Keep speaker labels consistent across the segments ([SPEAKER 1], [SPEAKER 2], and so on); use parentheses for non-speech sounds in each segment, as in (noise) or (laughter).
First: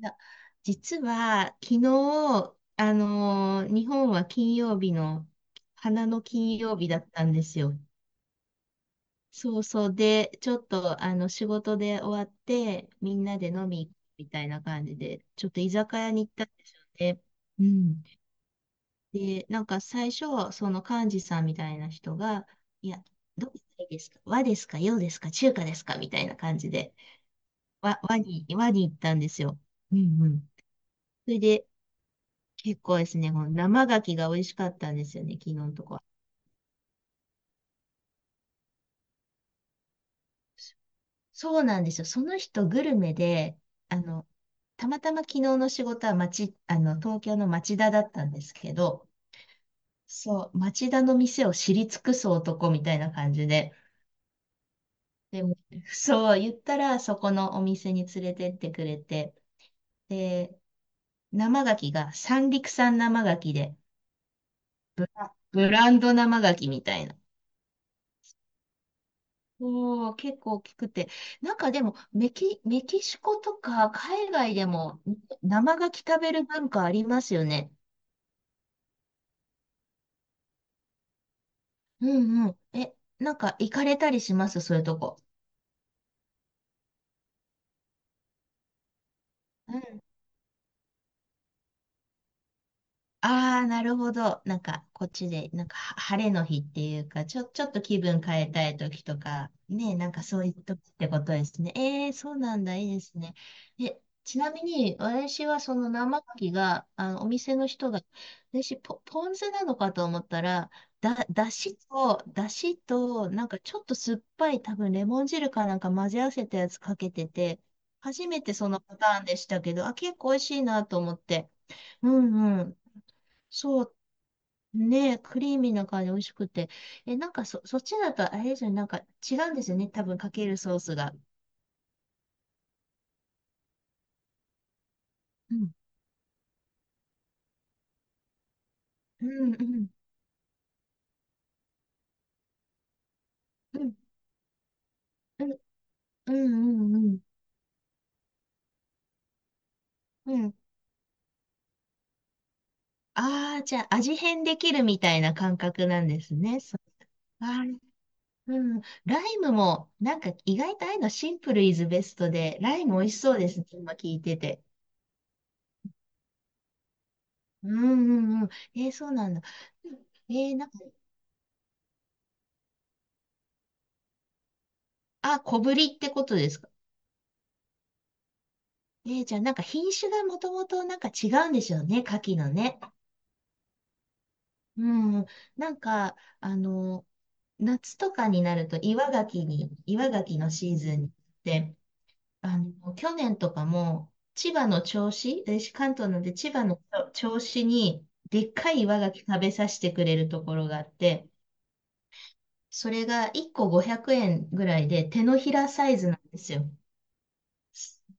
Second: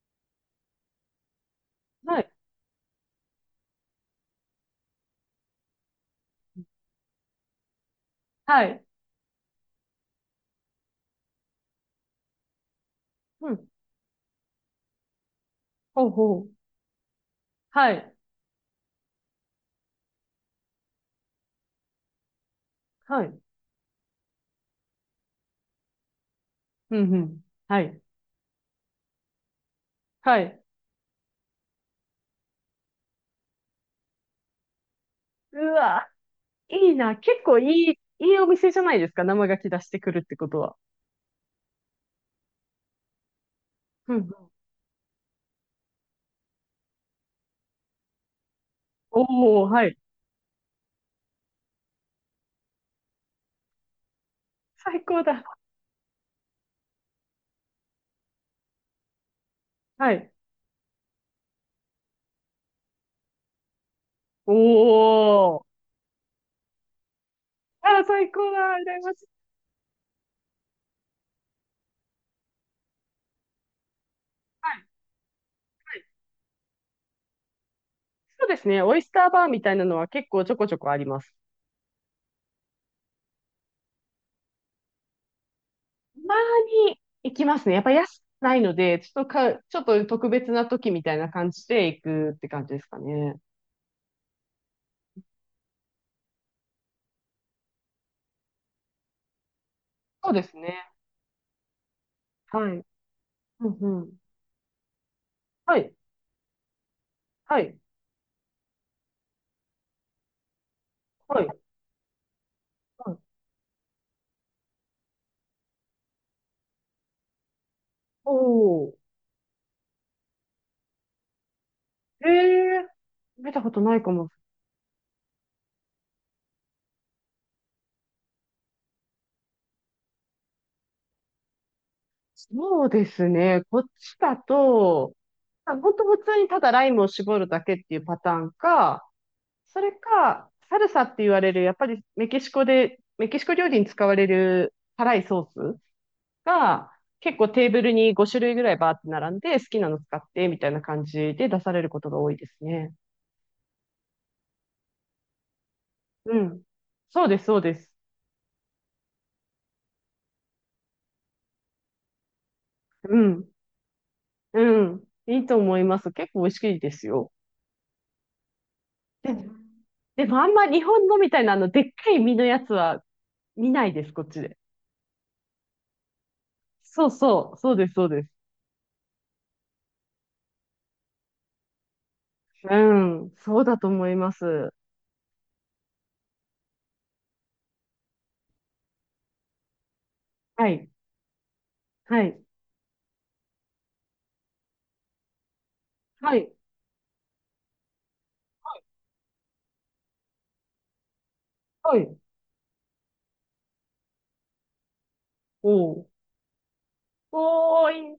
[SPEAKER 1] いや、実は、昨
[SPEAKER 2] はい。
[SPEAKER 1] 日、日本は金曜日の、花の金曜日だったんですよ。
[SPEAKER 2] はい。
[SPEAKER 1] そうそう。で、ちょっと、仕事で終わって、みんなで
[SPEAKER 2] うん。
[SPEAKER 1] 飲み行くみたいな感じで、ちょっと居酒
[SPEAKER 2] ほう
[SPEAKER 1] 屋に行っ
[SPEAKER 2] ほ
[SPEAKER 1] た
[SPEAKER 2] う。
[SPEAKER 1] んですよね。う
[SPEAKER 2] は
[SPEAKER 1] ん。
[SPEAKER 2] い。
[SPEAKER 1] で、なんか最初、その幹事さんみたいな人が、いや、
[SPEAKER 2] はい。
[SPEAKER 1] どうしたらいいですか、和ですか、洋ですか、中華ですかみたいな感じで、
[SPEAKER 2] うん、うん。は
[SPEAKER 1] 和、
[SPEAKER 2] い。
[SPEAKER 1] 和に、和に行ったんですよ。うんう
[SPEAKER 2] は
[SPEAKER 1] ん。
[SPEAKER 2] い。
[SPEAKER 1] それで、結構ですね、この生牡蠣が美味しかったんですよね、昨日
[SPEAKER 2] う
[SPEAKER 1] のとこは。
[SPEAKER 2] わ、いいな。結構いい、いいお店じゃないですか。生牡蠣出してくるってことは。
[SPEAKER 1] そうなんですよ。その人グルメで、あ
[SPEAKER 2] う
[SPEAKER 1] の、
[SPEAKER 2] ん。
[SPEAKER 1] たまたま昨日の仕事は東京の町田だったんですけど、
[SPEAKER 2] おお、はい。
[SPEAKER 1] そう、町田の店を知り尽くす男みたいな感じで、
[SPEAKER 2] 最高だ。
[SPEAKER 1] でも、そう、言ったらそこのお店に連れてってくれて、
[SPEAKER 2] はい。
[SPEAKER 1] で、生牡蠣が三陸産生牡蠣で、
[SPEAKER 2] おお。
[SPEAKER 1] ブランド生牡蠣みたいな。
[SPEAKER 2] あー、最高だ。羨ましい。
[SPEAKER 1] おー、結構大きくて。なんかでも、メキシコとか海外で
[SPEAKER 2] はい。
[SPEAKER 1] も生牡
[SPEAKER 2] は
[SPEAKER 1] 蠣
[SPEAKER 2] い。
[SPEAKER 1] 食べる文化ありますよね。
[SPEAKER 2] そうですね。オイスターバーみたいなのは結構ちょこちょこあります。
[SPEAKER 1] うんうん。え、なんか行かれたりしますそういうとこ？
[SPEAKER 2] たまに行きますね。やっぱ安くないので、ちょっと特別な時みたいな感じで行くって感じですかね。
[SPEAKER 1] ああ、なるほど。なんか、こっちで、なんか、晴れの日っていうか、ちょっと気分変えたい時とか、ね、なんか
[SPEAKER 2] そう
[SPEAKER 1] そ
[SPEAKER 2] で
[SPEAKER 1] ういう
[SPEAKER 2] すね。
[SPEAKER 1] 時ってことですね。ええ、そうなん
[SPEAKER 2] は
[SPEAKER 1] だ、
[SPEAKER 2] い。
[SPEAKER 1] いいですね。
[SPEAKER 2] うんう
[SPEAKER 1] え、
[SPEAKER 2] ん。
[SPEAKER 1] ちなみに、私はそ
[SPEAKER 2] は
[SPEAKER 1] の
[SPEAKER 2] い。
[SPEAKER 1] 生牡蠣が、お店
[SPEAKER 2] は
[SPEAKER 1] の
[SPEAKER 2] い。
[SPEAKER 1] 人が、私、ポン酢なのかと思ったら、
[SPEAKER 2] はい。
[SPEAKER 1] だしと、だし
[SPEAKER 2] はい
[SPEAKER 1] と、なんかちょっと酸っぱい、多分レモン汁かなんか混ぜ合わせたやつかけてて、初めてその
[SPEAKER 2] おー。
[SPEAKER 1] パターンでしたけど、あ、結構美味しいなと思って。う
[SPEAKER 2] え
[SPEAKER 1] んうん。
[SPEAKER 2] えー、見たこと
[SPEAKER 1] そ
[SPEAKER 2] な
[SPEAKER 1] う
[SPEAKER 2] いかも。
[SPEAKER 1] ね、クリーミーな感じ、美味しくて。え、なんかそっちだとあれですよね、なんか違うんですよね、多分かけるソースが。
[SPEAKER 2] そうですね。こっちだと、
[SPEAKER 1] うん。
[SPEAKER 2] ほんと普通にただライムを絞るだけっていうパターンか、
[SPEAKER 1] うんう
[SPEAKER 2] そ
[SPEAKER 1] ん
[SPEAKER 2] れか、サルサって言われる、やっぱりメキシコで、メキシコ料理
[SPEAKER 1] う
[SPEAKER 2] に
[SPEAKER 1] ん。
[SPEAKER 2] 使われる辛いソ
[SPEAKER 1] うん
[SPEAKER 2] ース
[SPEAKER 1] う
[SPEAKER 2] が、
[SPEAKER 1] んうん
[SPEAKER 2] 結構テーブルに5種類ぐらいバーって並んで、好きなの使っ
[SPEAKER 1] うん。
[SPEAKER 2] て、
[SPEAKER 1] うん。
[SPEAKER 2] みたいな感じで出されることが多いですね。
[SPEAKER 1] ああー、じゃあ味変できるみたいな感覚なんです
[SPEAKER 2] う
[SPEAKER 1] ね。
[SPEAKER 2] ん。
[SPEAKER 1] そ
[SPEAKER 2] そうです、
[SPEAKER 1] う。
[SPEAKER 2] そう
[SPEAKER 1] あ
[SPEAKER 2] で
[SPEAKER 1] ー、
[SPEAKER 2] す。
[SPEAKER 1] うん。ライムも、なんか意外とああいうのシンプルイズベストで、ライム美味
[SPEAKER 2] う
[SPEAKER 1] しそう
[SPEAKER 2] ん。
[SPEAKER 1] ですね、今聞いてて。
[SPEAKER 2] うん。いいと思います。結構美味しいですよ。
[SPEAKER 1] うんうんうん。えーそうなん
[SPEAKER 2] で、
[SPEAKER 1] だ。うん。
[SPEAKER 2] でも、あんま
[SPEAKER 1] なんか、
[SPEAKER 2] 日本のみたいなあの、でっかい身のやつは見ないです、こっちで。
[SPEAKER 1] あ、小ぶりってことですか？
[SPEAKER 2] そうそう、そうです、そうです。
[SPEAKER 1] えー、じゃあなんか品種がもともとなんか違うんでしょうね、牡蠣の
[SPEAKER 2] う
[SPEAKER 1] ね。
[SPEAKER 2] ん、そうだと思います。
[SPEAKER 1] うん。なんか、夏とかになると岩牡蠣の
[SPEAKER 2] は
[SPEAKER 1] シー
[SPEAKER 2] い、
[SPEAKER 1] ズンで、
[SPEAKER 2] はい、
[SPEAKER 1] 去年とかも千葉の銚子、私関東なんで
[SPEAKER 2] はい、
[SPEAKER 1] 千葉の銚子にでっかい岩牡蠣食べさせてくれるところがあって、
[SPEAKER 2] はい。
[SPEAKER 1] それが1個500円ぐらいで手のひらサイ
[SPEAKER 2] おー。
[SPEAKER 1] ズなんですよ。
[SPEAKER 2] おーい、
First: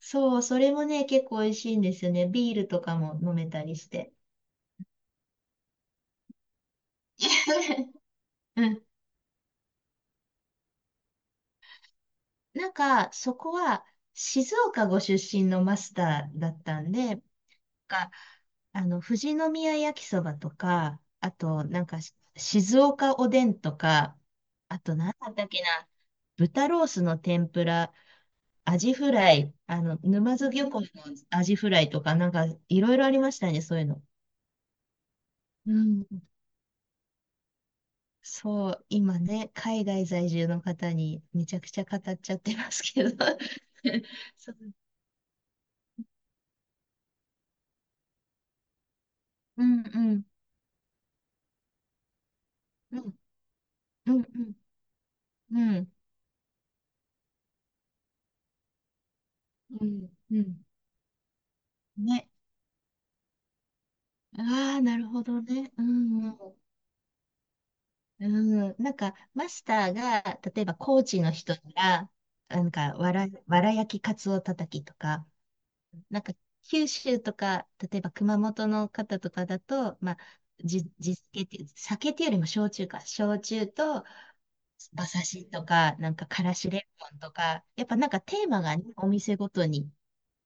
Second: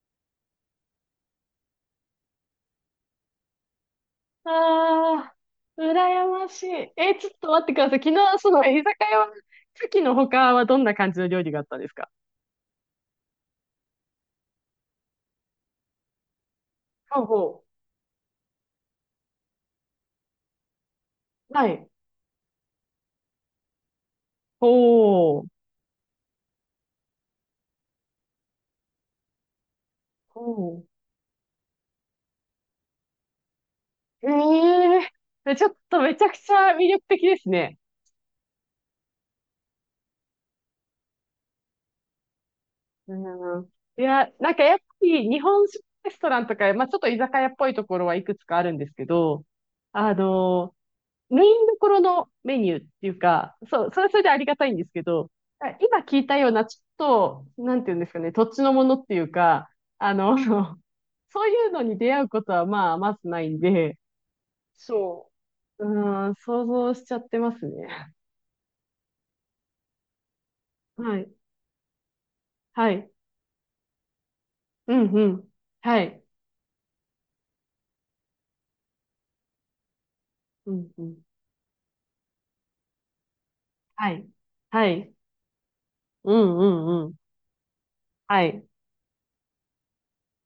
[SPEAKER 1] そう、それもね、結構美味しいんですよね。ビールとかも飲めたりして。
[SPEAKER 2] あー、羨ましい。えー、ちょっと待ってくださ
[SPEAKER 1] (laughs)
[SPEAKER 2] い。昨日、そ
[SPEAKER 1] う
[SPEAKER 2] の居
[SPEAKER 1] ん。
[SPEAKER 2] 酒屋は、牡蠣の他はどんな感じの料理があったんですか？
[SPEAKER 1] なんか、そこは、静岡ご出身のマスターだったんで、な
[SPEAKER 2] ほ
[SPEAKER 1] ん
[SPEAKER 2] うほ
[SPEAKER 1] か、富士宮焼きそばとか、あ
[SPEAKER 2] う。
[SPEAKER 1] と、
[SPEAKER 2] は
[SPEAKER 1] なん
[SPEAKER 2] い。
[SPEAKER 1] か、静岡おでんとか、あと、なんだっ
[SPEAKER 2] ほ
[SPEAKER 1] たっ
[SPEAKER 2] う。
[SPEAKER 1] けな、豚ロースの天ぷら、アジフライ、沼津漁
[SPEAKER 2] ほ
[SPEAKER 1] 港
[SPEAKER 2] う。
[SPEAKER 1] のアジフライとか、なんか、いろいろありましたね、そういうの。
[SPEAKER 2] ええ、ちょ
[SPEAKER 1] う
[SPEAKER 2] っと
[SPEAKER 1] ん。
[SPEAKER 2] めちゃくちゃ魅力的ですね。
[SPEAKER 1] そう、今ね、海外在住の方にめちゃくちゃ語っちゃってますけ
[SPEAKER 2] う
[SPEAKER 1] ど。
[SPEAKER 2] ん。い
[SPEAKER 1] (laughs)
[SPEAKER 2] や、な
[SPEAKER 1] そ
[SPEAKER 2] ん
[SPEAKER 1] う。
[SPEAKER 2] かやっぱり日本食レストランとか、まあちょっと居酒屋っぽいところはいくつかあるんですけど、
[SPEAKER 1] うんう
[SPEAKER 2] あ
[SPEAKER 1] ん。
[SPEAKER 2] の、メインどころのメニューっ
[SPEAKER 1] う
[SPEAKER 2] てい
[SPEAKER 1] ん、
[SPEAKER 2] うか、そう、それは
[SPEAKER 1] う
[SPEAKER 2] それ
[SPEAKER 1] ん、
[SPEAKER 2] であ
[SPEAKER 1] う
[SPEAKER 2] りが
[SPEAKER 1] ん、
[SPEAKER 2] たいんですけど、
[SPEAKER 1] うん、
[SPEAKER 2] 今聞いたようなちょっと、なんていうんですかね、土地のものっていうか、
[SPEAKER 1] うん、
[SPEAKER 2] あの、
[SPEAKER 1] うん。
[SPEAKER 2] (laughs) そういうのに出会
[SPEAKER 1] ね。
[SPEAKER 2] うことはまあまずないんで、
[SPEAKER 1] ああ、なるほ
[SPEAKER 2] そ
[SPEAKER 1] どね。う
[SPEAKER 2] う。
[SPEAKER 1] ん、う
[SPEAKER 2] うん、
[SPEAKER 1] ん、
[SPEAKER 2] 想像しちゃってますね。
[SPEAKER 1] うん。なんか、マスターが、例えば、コー
[SPEAKER 2] は
[SPEAKER 1] チの
[SPEAKER 2] い。
[SPEAKER 1] 人が、なん
[SPEAKER 2] は
[SPEAKER 1] か、
[SPEAKER 2] い。
[SPEAKER 1] わら焼きカツオたたき
[SPEAKER 2] う
[SPEAKER 1] と
[SPEAKER 2] んう
[SPEAKER 1] か、
[SPEAKER 2] ん。は
[SPEAKER 1] なん
[SPEAKER 2] い。
[SPEAKER 1] か、九州とか、例えば、熊本の方とかだと、まあ、
[SPEAKER 2] うんうん。
[SPEAKER 1] 地酒っていう、酒っていうよりも焼酎か、焼酎と、
[SPEAKER 2] はい。は
[SPEAKER 1] 馬
[SPEAKER 2] い。
[SPEAKER 1] 刺しとか、なんか、
[SPEAKER 2] う
[SPEAKER 1] から
[SPEAKER 2] んう
[SPEAKER 1] しレ
[SPEAKER 2] ん
[SPEAKER 1] モ
[SPEAKER 2] うん。
[SPEAKER 1] ンとか、やっぱなんかテ
[SPEAKER 2] は
[SPEAKER 1] ーマ
[SPEAKER 2] い。
[SPEAKER 1] がね、お店ごとに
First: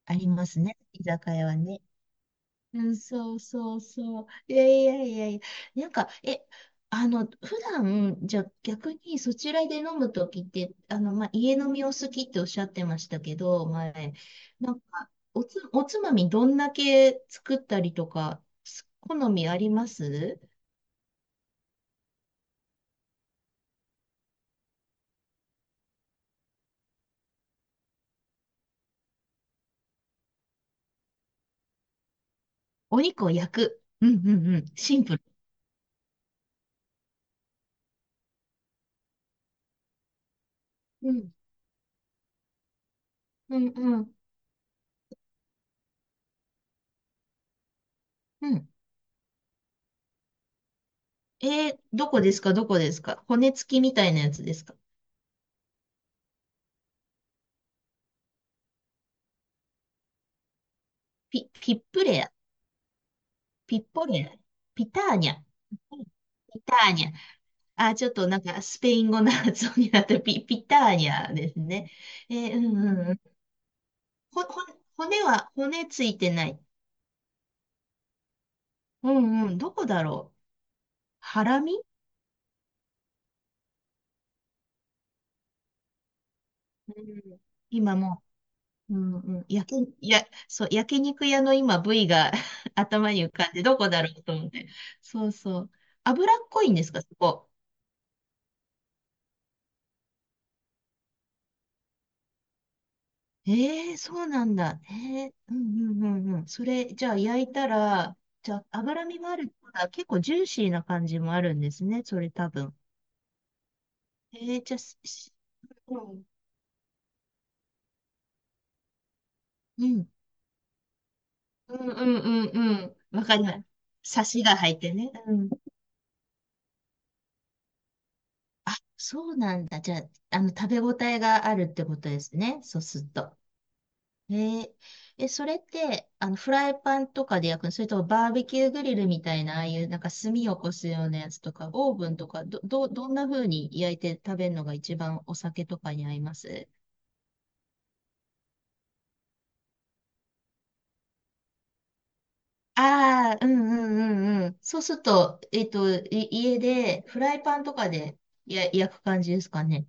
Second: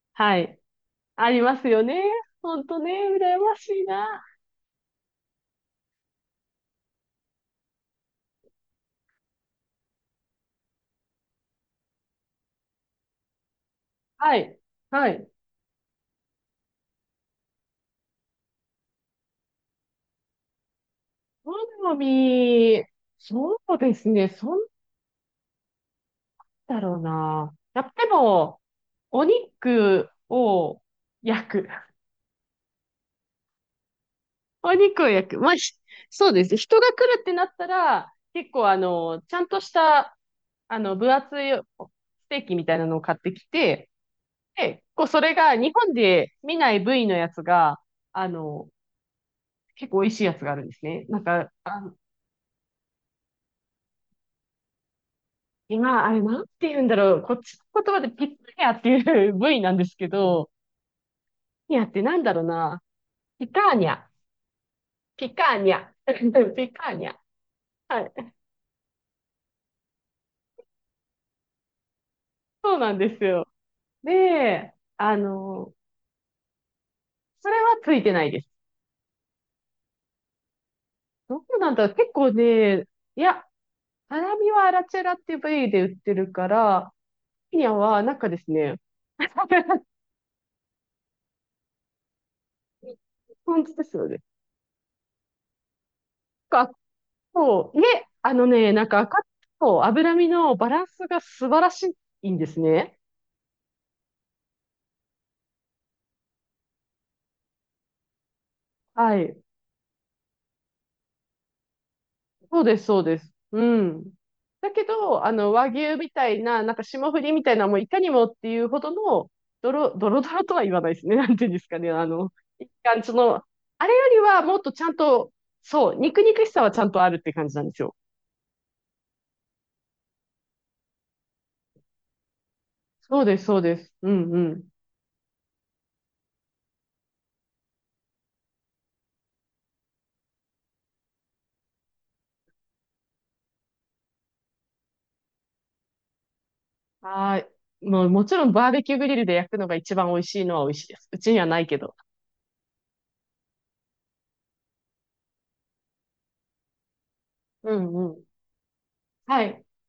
[SPEAKER 1] あり
[SPEAKER 2] は
[SPEAKER 1] ま
[SPEAKER 2] い。
[SPEAKER 1] すね、居
[SPEAKER 2] あ
[SPEAKER 1] 酒
[SPEAKER 2] り
[SPEAKER 1] 屋
[SPEAKER 2] ま
[SPEAKER 1] は
[SPEAKER 2] す
[SPEAKER 1] ね。
[SPEAKER 2] よね。ほんと
[SPEAKER 1] う
[SPEAKER 2] ね、
[SPEAKER 1] ん、そ
[SPEAKER 2] 羨
[SPEAKER 1] う
[SPEAKER 2] まし
[SPEAKER 1] そう
[SPEAKER 2] い
[SPEAKER 1] そ
[SPEAKER 2] な。
[SPEAKER 1] う。いやいやいやいや。なんか、え、普段、じゃあ逆にそちらで飲むときって、まあ、家飲みを好きっておっしゃってましたけど、前、
[SPEAKER 2] はい。
[SPEAKER 1] なん
[SPEAKER 2] は
[SPEAKER 1] か、
[SPEAKER 2] い。
[SPEAKER 1] おつまみどんだけ作ったりとか、好みあります？
[SPEAKER 2] 好み、そうですね。そんだろうな。やっぱでも、お肉を焼く。
[SPEAKER 1] お肉を焼く。うんうんうん。
[SPEAKER 2] お
[SPEAKER 1] シ
[SPEAKER 2] 肉
[SPEAKER 1] ン
[SPEAKER 2] を
[SPEAKER 1] プル。
[SPEAKER 2] 焼く。まあ、ひ、そうですね。人が来るってなったら、結構あの、ちゃんとした、あの、分
[SPEAKER 1] うん。
[SPEAKER 2] 厚いステーキみたいなのを買ってき
[SPEAKER 1] うん
[SPEAKER 2] て、
[SPEAKER 1] うん
[SPEAKER 2] で、こう、それが日本で見ない部位のやつが、あ
[SPEAKER 1] う
[SPEAKER 2] の、
[SPEAKER 1] ん。
[SPEAKER 2] 結構美味しいやつがあるんですね。なん
[SPEAKER 1] え
[SPEAKER 2] か、
[SPEAKER 1] ー、
[SPEAKER 2] あの、
[SPEAKER 1] どこですか、どこですか？骨付きみたいなやつですか？
[SPEAKER 2] 今、あれなんて言うんだろう。こっちの言葉でピッタニャっていう部位なんですけど、
[SPEAKER 1] ピ
[SPEAKER 2] ピッタ
[SPEAKER 1] ッ
[SPEAKER 2] ニャって
[SPEAKER 1] プ
[SPEAKER 2] なん
[SPEAKER 1] レア。
[SPEAKER 2] だろうな。ピカ
[SPEAKER 1] ピ
[SPEAKER 2] ー
[SPEAKER 1] ッ
[SPEAKER 2] ニャ。
[SPEAKER 1] ポリア、ピターニ
[SPEAKER 2] ピ
[SPEAKER 1] ャ。
[SPEAKER 2] カーニャ。(laughs)
[SPEAKER 1] ピ
[SPEAKER 2] ピ
[SPEAKER 1] タ
[SPEAKER 2] カ
[SPEAKER 1] ー
[SPEAKER 2] ー
[SPEAKER 1] ニ
[SPEAKER 2] ニ
[SPEAKER 1] ャ。
[SPEAKER 2] ャ。
[SPEAKER 1] あ、
[SPEAKER 2] は
[SPEAKER 1] ちょっと
[SPEAKER 2] い。
[SPEAKER 1] なんかスペイン語の発音になったピターニャですね。えー、う
[SPEAKER 2] そうなん
[SPEAKER 1] んう
[SPEAKER 2] で
[SPEAKER 1] ん。
[SPEAKER 2] すよ。
[SPEAKER 1] ほ、ほ、
[SPEAKER 2] で、あの、
[SPEAKER 1] 骨ついてない？
[SPEAKER 2] それはついてないです。
[SPEAKER 1] うんうん。どこだろう。
[SPEAKER 2] ど
[SPEAKER 1] ハ
[SPEAKER 2] う
[SPEAKER 1] ラ
[SPEAKER 2] なん
[SPEAKER 1] ミ。
[SPEAKER 2] だろう。結構ね、いや、ハラミはアラチェラっていう部位で売ってるから、
[SPEAKER 1] うん。
[SPEAKER 2] ピニャ
[SPEAKER 1] 今
[SPEAKER 2] はなん
[SPEAKER 1] も
[SPEAKER 2] かですね、
[SPEAKER 1] う、うんうん。
[SPEAKER 2] (laughs)
[SPEAKER 1] 焼け、や、そう、焼肉屋の今部位が (laughs) 頭に浮かんで、
[SPEAKER 2] 本当
[SPEAKER 1] ど
[SPEAKER 2] で
[SPEAKER 1] こ
[SPEAKER 2] す
[SPEAKER 1] だ
[SPEAKER 2] よ
[SPEAKER 1] ろ
[SPEAKER 2] ね。
[SPEAKER 1] うと思って。そうそう。脂っこ
[SPEAKER 2] なん
[SPEAKER 1] い
[SPEAKER 2] か、
[SPEAKER 1] んですか、そこ。
[SPEAKER 2] 赤と脂身のバランスが素晴らしいんですね。
[SPEAKER 1] ええ、そうなんだ。ええ。うんうんうんうん。それ、じゃあ焼いたら、じゃあ脂
[SPEAKER 2] は
[SPEAKER 1] 身も
[SPEAKER 2] い。
[SPEAKER 1] あるってことは結構ジューシーな感じもあるんですね、それ多
[SPEAKER 2] そう
[SPEAKER 1] 分。
[SPEAKER 2] です、そうです。うん。
[SPEAKER 1] ええ、
[SPEAKER 2] だ
[SPEAKER 1] じゃあ、
[SPEAKER 2] けど、あの、和牛
[SPEAKER 1] う
[SPEAKER 2] み
[SPEAKER 1] ん、
[SPEAKER 2] たいな、なんか霜降りみたいな、もういかにもっていうほどの、
[SPEAKER 1] うん、
[SPEAKER 2] ドロドロとは言わないですね。(laughs) なんていうんです
[SPEAKER 1] う
[SPEAKER 2] か
[SPEAKER 1] ん
[SPEAKER 2] ね。
[SPEAKER 1] う
[SPEAKER 2] あ
[SPEAKER 1] ん
[SPEAKER 2] の、
[SPEAKER 1] う
[SPEAKER 2] 一
[SPEAKER 1] んうん。
[SPEAKER 2] 貫、そ
[SPEAKER 1] わか
[SPEAKER 2] の、
[SPEAKER 1] ります。
[SPEAKER 2] あれより
[SPEAKER 1] サ
[SPEAKER 2] は
[SPEAKER 1] シ
[SPEAKER 2] も
[SPEAKER 1] が
[SPEAKER 2] っと
[SPEAKER 1] 入っ
[SPEAKER 2] ちゃ
[SPEAKER 1] て
[SPEAKER 2] ん
[SPEAKER 1] ね。
[SPEAKER 2] と、
[SPEAKER 1] うん。
[SPEAKER 2] そう、肉肉しさはちゃんとあるって感じなんですよ。
[SPEAKER 1] あ、そうなんだ。じゃあ、食べ応えがあるってことですね、そうする
[SPEAKER 2] そう
[SPEAKER 1] と。
[SPEAKER 2] です、そうです。うん
[SPEAKER 1] え
[SPEAKER 2] うん。
[SPEAKER 1] ー、え、それって、フライパンとかで焼くのそれともバーベキューグリルみたいな、ああいうなんか炭を起こすようなやつとか、オーブンとか、どんな風に焼いて食べるのが一番お酒とかに合います？
[SPEAKER 2] はい。もうもちろんバーベキューグリルで焼くのが一番美味しいのは美味しいです。うちにはないけど。
[SPEAKER 1] ああー、うんうんうんうん。そうすると、家でフライパン
[SPEAKER 2] う
[SPEAKER 1] とか
[SPEAKER 2] んう
[SPEAKER 1] で
[SPEAKER 2] ん。
[SPEAKER 1] 焼く感じで
[SPEAKER 2] は
[SPEAKER 1] すか
[SPEAKER 2] い。
[SPEAKER 1] ね。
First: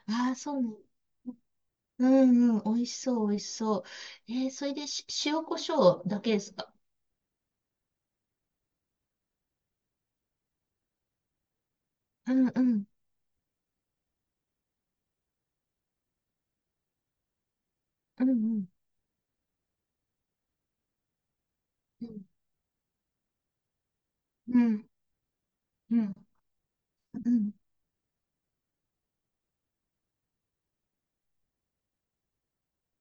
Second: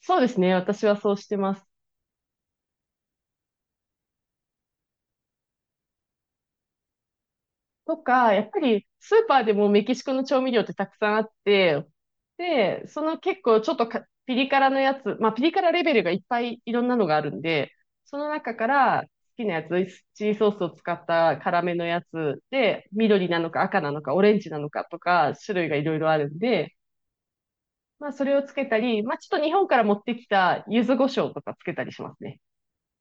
[SPEAKER 2] そうで
[SPEAKER 1] ああ、
[SPEAKER 2] す
[SPEAKER 1] そ
[SPEAKER 2] ね。
[SPEAKER 1] うね。
[SPEAKER 2] 私はそうしてます。
[SPEAKER 1] うんうん、美味しそう、美味しそう。えー、それで塩コショウだけですか？
[SPEAKER 2] とか、やっぱりスーパーでもメキシコの調味料ってたくさんあって、
[SPEAKER 1] うんうん、
[SPEAKER 2] で、結構ちょっとピリ辛のやつ、まあピリ辛レベルがいっぱいいろんなのがあるんで、そ
[SPEAKER 1] う
[SPEAKER 2] の
[SPEAKER 1] んう
[SPEAKER 2] 中か
[SPEAKER 1] ん、
[SPEAKER 2] ら好きなやつ、チリソースを使った辛めのや
[SPEAKER 1] うん、
[SPEAKER 2] つで、緑なのか赤なのかオレンジ
[SPEAKER 1] う
[SPEAKER 2] なのか
[SPEAKER 1] ん、
[SPEAKER 2] とか種類がいろ
[SPEAKER 1] う
[SPEAKER 2] いろ
[SPEAKER 1] ん。
[SPEAKER 2] あるんで、
[SPEAKER 1] うん。
[SPEAKER 2] まあ、それをつけたり、まあ、ちょっと日本から持ってきた柚子胡椒とかつけたりしますね。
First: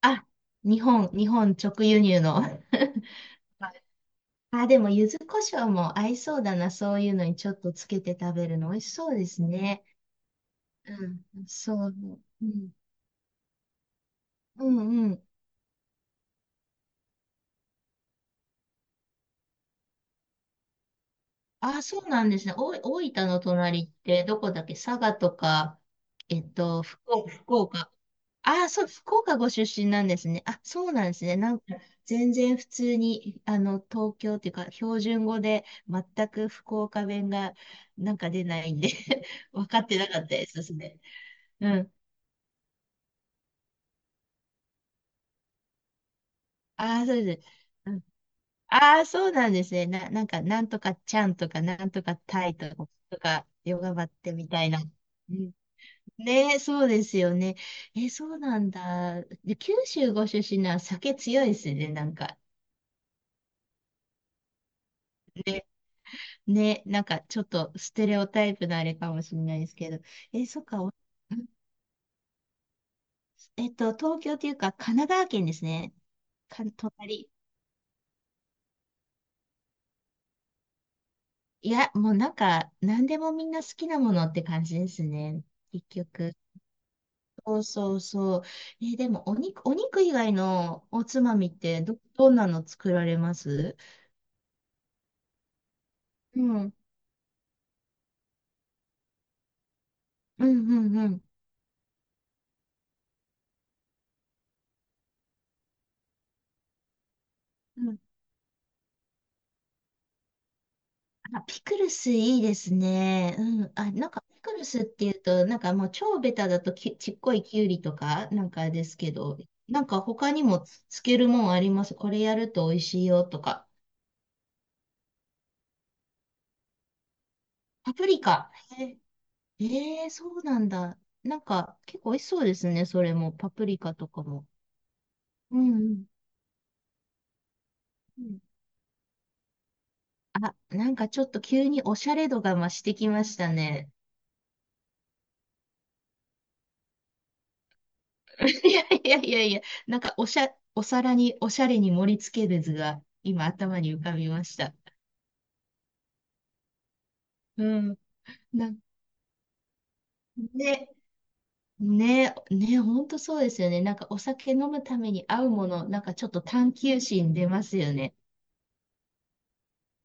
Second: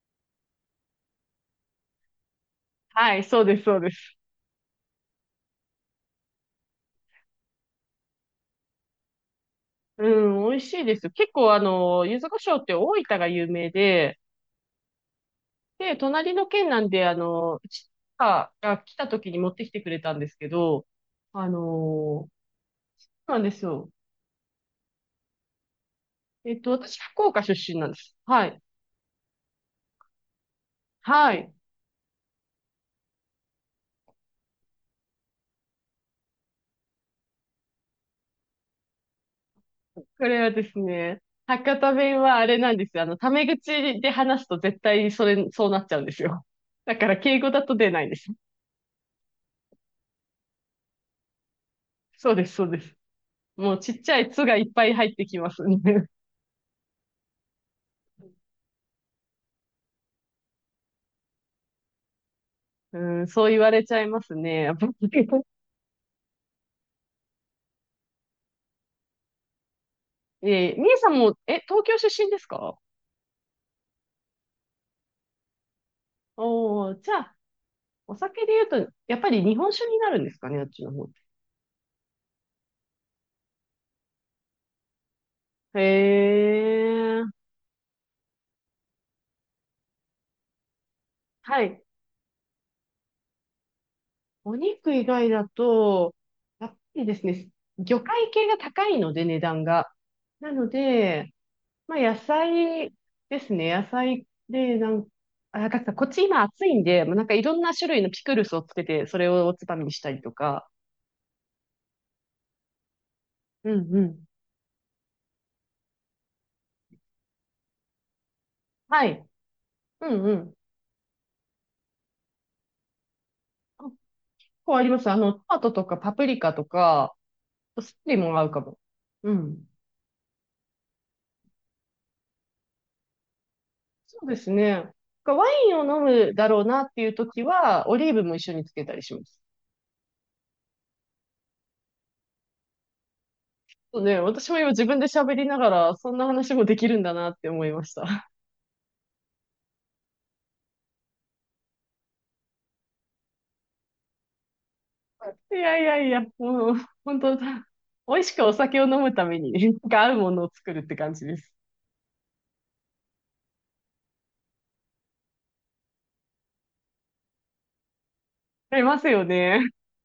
[SPEAKER 1] あ、日本直輸入の。はい。 (laughs)
[SPEAKER 2] はい、そうです、そうです。
[SPEAKER 1] あ、でも、柚子胡椒も合いそうだな。そういうのにちょっとつけて食べるの美味しそうですね。
[SPEAKER 2] うん、美味しいです
[SPEAKER 1] う
[SPEAKER 2] よ。
[SPEAKER 1] ん、
[SPEAKER 2] 結構、あ
[SPEAKER 1] そう。
[SPEAKER 2] の、柚子胡
[SPEAKER 1] う
[SPEAKER 2] 椒っ
[SPEAKER 1] ん、
[SPEAKER 2] て大分が有名で、
[SPEAKER 1] うん、うん。
[SPEAKER 2] で、隣の県なんで、あの、うちが来た時に持ってきてくれたんですけど、あの、
[SPEAKER 1] あ、そうな
[SPEAKER 2] そ
[SPEAKER 1] んですね。大分
[SPEAKER 2] うな
[SPEAKER 1] の
[SPEAKER 2] んです
[SPEAKER 1] 隣
[SPEAKER 2] よ。
[SPEAKER 1] ってどこだっけ？佐賀とか、
[SPEAKER 2] えっと、私、福岡出
[SPEAKER 1] 福
[SPEAKER 2] 身なん
[SPEAKER 1] 岡。
[SPEAKER 2] です。は
[SPEAKER 1] あ
[SPEAKER 2] い。
[SPEAKER 1] あ、そう、福岡ご出身なんですね。あ、そうなんです
[SPEAKER 2] は
[SPEAKER 1] ね。
[SPEAKER 2] い。
[SPEAKER 1] なんか、全然普通に、東京っていうか、標準語で、全く福岡弁が、なんか出ないんで (laughs) 分かって
[SPEAKER 2] こ
[SPEAKER 1] なかった
[SPEAKER 2] れ
[SPEAKER 1] で
[SPEAKER 2] は
[SPEAKER 1] す
[SPEAKER 2] で
[SPEAKER 1] そ
[SPEAKER 2] す
[SPEAKER 1] れ。
[SPEAKER 2] ね、
[SPEAKER 1] う
[SPEAKER 2] 博多
[SPEAKER 1] ん。
[SPEAKER 2] 弁はあれなんですよ。あの、タメ口で話すと絶対それ、そうなっちゃうんですよ。だ
[SPEAKER 1] あ
[SPEAKER 2] か
[SPEAKER 1] あ、そ
[SPEAKER 2] ら、
[SPEAKER 1] う
[SPEAKER 2] 敬
[SPEAKER 1] です。
[SPEAKER 2] 語だと出
[SPEAKER 1] うん。
[SPEAKER 2] ないんです。
[SPEAKER 1] ああ、そうなんですね。なんか、なんとかちゃんとか、なんとか
[SPEAKER 2] そうで
[SPEAKER 1] た
[SPEAKER 2] す、
[SPEAKER 1] い
[SPEAKER 2] そう
[SPEAKER 1] と
[SPEAKER 2] で
[SPEAKER 1] か、
[SPEAKER 2] す。
[SPEAKER 1] とか、
[SPEAKER 2] も
[SPEAKER 1] ヨ
[SPEAKER 2] うち
[SPEAKER 1] ガ
[SPEAKER 2] っ
[SPEAKER 1] バっ
[SPEAKER 2] ちゃい
[SPEAKER 1] て
[SPEAKER 2] 「つ」
[SPEAKER 1] み
[SPEAKER 2] が
[SPEAKER 1] た
[SPEAKER 2] い
[SPEAKER 1] い
[SPEAKER 2] っ
[SPEAKER 1] な。
[SPEAKER 2] ぱい入って
[SPEAKER 1] う
[SPEAKER 2] きま
[SPEAKER 1] ん。
[SPEAKER 2] すね。(laughs)
[SPEAKER 1] ねえ、そうですよね。え、そうなんだ。で、九州ご出身なら酒強いですね、なんか。
[SPEAKER 2] うん、そう言われちゃいますね。(laughs) やっぱり (laughs)。
[SPEAKER 1] ねね、なんかちょっとステレオタイプのあれかもしれないですけど。え、そっ
[SPEAKER 2] えー、
[SPEAKER 1] か。お
[SPEAKER 2] み
[SPEAKER 1] ん。
[SPEAKER 2] えさんも、
[SPEAKER 1] (laughs)
[SPEAKER 2] え、東京出身ですか？
[SPEAKER 1] 東京というか、神奈川県ですね。
[SPEAKER 2] おー、じゃ
[SPEAKER 1] 隣。
[SPEAKER 2] あ、お酒で言うと、やっぱり日本酒になるんですかね、あっちの方。
[SPEAKER 1] いや、もうなんか、何でもみんな好きなものって感じですね。
[SPEAKER 2] へ
[SPEAKER 1] 結局。
[SPEAKER 2] ー。
[SPEAKER 1] そうそうそう。え、でも、お肉以外のおつまみっ
[SPEAKER 2] はい。
[SPEAKER 1] てどんなの作られます？
[SPEAKER 2] お肉以外だと、
[SPEAKER 1] うん。う
[SPEAKER 2] やっ
[SPEAKER 1] ん、
[SPEAKER 2] ぱりですね、魚介系が高いので、値段が。
[SPEAKER 1] う
[SPEAKER 2] なの
[SPEAKER 1] ん、
[SPEAKER 2] で、まあ、野菜ですね。野菜で、なん、あ、なんかこっち今暑いんで、もうなんかいろんな
[SPEAKER 1] う
[SPEAKER 2] 種
[SPEAKER 1] ん。
[SPEAKER 2] 類のピクルスをつけて、それをおつまみにしたりとか。
[SPEAKER 1] あ、ピクルスいいですね。う
[SPEAKER 2] う
[SPEAKER 1] ん。あ、
[SPEAKER 2] んう
[SPEAKER 1] なんか、
[SPEAKER 2] ん。
[SPEAKER 1] ピクルスっていうと、なんかもう超ベタだとちっこいきゅうりとか、なんかです
[SPEAKER 2] は
[SPEAKER 1] け
[SPEAKER 2] い。
[SPEAKER 1] ど、なんか
[SPEAKER 2] うん
[SPEAKER 1] 他
[SPEAKER 2] う
[SPEAKER 1] に
[SPEAKER 2] ん。
[SPEAKER 1] もつけるもんあります？これやると美味しいよとか。
[SPEAKER 2] あ、結構あります。あの、トマトとかパプリカとか、ス
[SPEAKER 1] パプ
[SPEAKER 2] プリ
[SPEAKER 1] リ
[SPEAKER 2] も合う
[SPEAKER 1] カ。
[SPEAKER 2] かも。
[SPEAKER 1] え
[SPEAKER 2] うん。
[SPEAKER 1] えー、そうなんだ。なんか、結構美味しそうですね。それも、パプリカと
[SPEAKER 2] そ
[SPEAKER 1] か
[SPEAKER 2] うで
[SPEAKER 1] も。
[SPEAKER 2] すね。ワ
[SPEAKER 1] う
[SPEAKER 2] イ
[SPEAKER 1] ん
[SPEAKER 2] ン
[SPEAKER 1] う
[SPEAKER 2] を飲
[SPEAKER 1] ん。
[SPEAKER 2] むだろうなっていう時は、オリー
[SPEAKER 1] う
[SPEAKER 2] ブも一
[SPEAKER 1] ん。
[SPEAKER 2] 緒につけたりします。
[SPEAKER 1] あ、なんかちょっと急におしゃれ度が増してきましたね。
[SPEAKER 2] そうね、私も今自分で喋りながら、そんな話もできるんだなって思いました。
[SPEAKER 1] (laughs) いやいやいやいや、なんかお皿におしゃれに盛り付ける図が今頭に浮かびました。
[SPEAKER 2] いやいやいや、もう、本当、美
[SPEAKER 1] うん。
[SPEAKER 2] 味しくお
[SPEAKER 1] な、
[SPEAKER 2] 酒を飲むために、なんか合うものを作るっ
[SPEAKER 1] ね、
[SPEAKER 2] て感じです。
[SPEAKER 1] ね、ね、ほんとそうですよね。なんかお酒飲むために合うもの、なんかちょっと探求心出ますよね。
[SPEAKER 2] ありますよね。